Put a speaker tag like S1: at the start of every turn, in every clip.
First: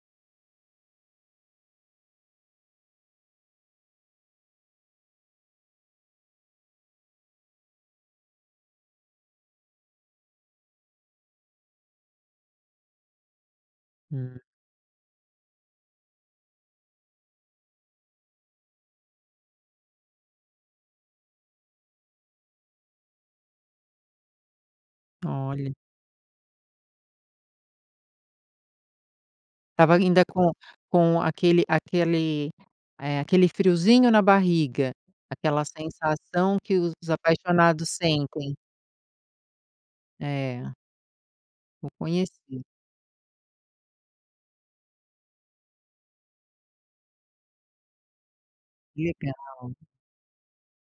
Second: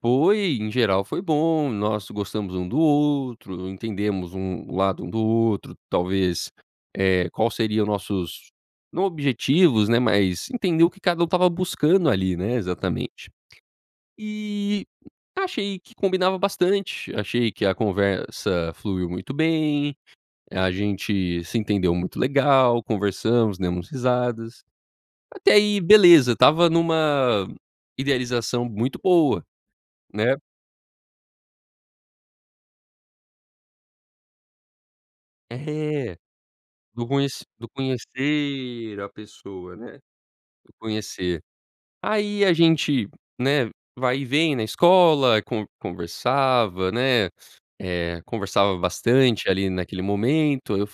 S1: Foi, em geral, foi bom. Nós gostamos um do outro, entendemos um o lado um do outro talvez, eh, qual seria o nossos não objetivos, né, mas entender o que cada um estava buscando ali, né, exatamente.
S2: Hum.
S1: E achei que combinava bastante, achei que a conversa fluiu muito bem, a gente se entendeu muito legal, conversamos, demos risadas. Até
S2: Olha.
S1: aí, beleza. Estava numa idealização muito boa,
S2: Estava ainda
S1: né?
S2: com com aquele aquele, eh, aquele friozinho na barriga. Aquela
S1: É.
S2: sensação que
S1: Do
S2: os
S1: conhe do
S2: apaixonados sentem.
S1: conhecer a pessoa, né, de
S2: É.
S1: conhecer.
S2: O
S1: Aí a
S2: conhecido.
S1: gente, né, vai e vem na escola, conve conversava, né, eh, conversava
S2: Que
S1: bastante ali
S2: legal.
S1: naquele momento, eu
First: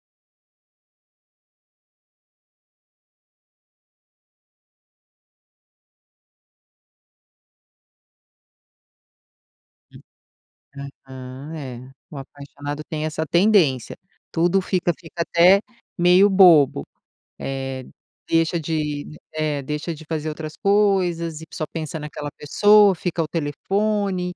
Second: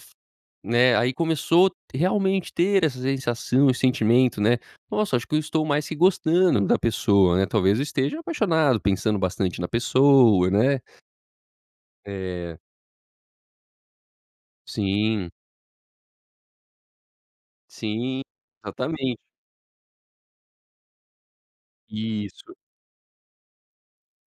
S1: né, aí começou realmente ter essa sensação e sentimento, né: "Nossa, acho que eu estou mais que gostando da pessoa, né, talvez eu esteja apaixonado, pensando bastante na
S2: Hum,
S1: pessoa", né?
S2: aham, é. O
S1: Eh.
S2: apaixonado tem essa tendência. Tudo fica fica
S1: Sim.
S2: até meio bobo, eh,
S1: Sim,
S2: deixa de
S1: exatamente.
S2: é, deixa de fazer outras coisas e só pensa naquela
S1: Isso.
S2: pessoa, fica ao telefone,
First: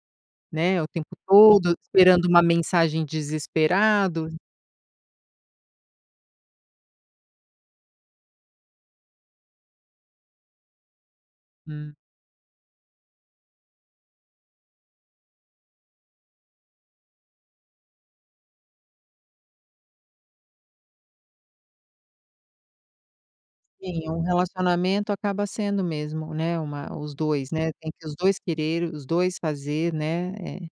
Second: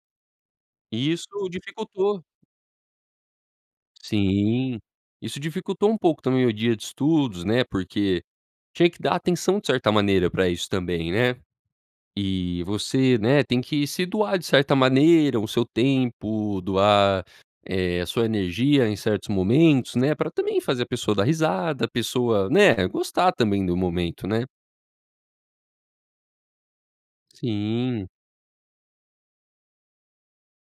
S2: né, o tempo
S1: Isso
S2: todo,
S1: dificultou.
S2: esperando uma mensagem, desesperado.
S1: Sim. Isso dificultou um pouco também o dia de estudos, né, porque tinha que dar atenção, de certa maneira pra isso também, né?
S2: Hum.
S1: E você, né, tem que se doar de certa maneira, o seu tempo doar, eh, a sua energia em certos momentos, né, pra também fazer a pessoa dar risada, a pessoa, né, gostar também do
S2: Sim, um
S1: momento, né?
S2: relacionamento acaba sendo mesmo, né, uma os 2, né? Tem que
S1: Sim.
S2: os 2 quererem, os dois fazer né? É.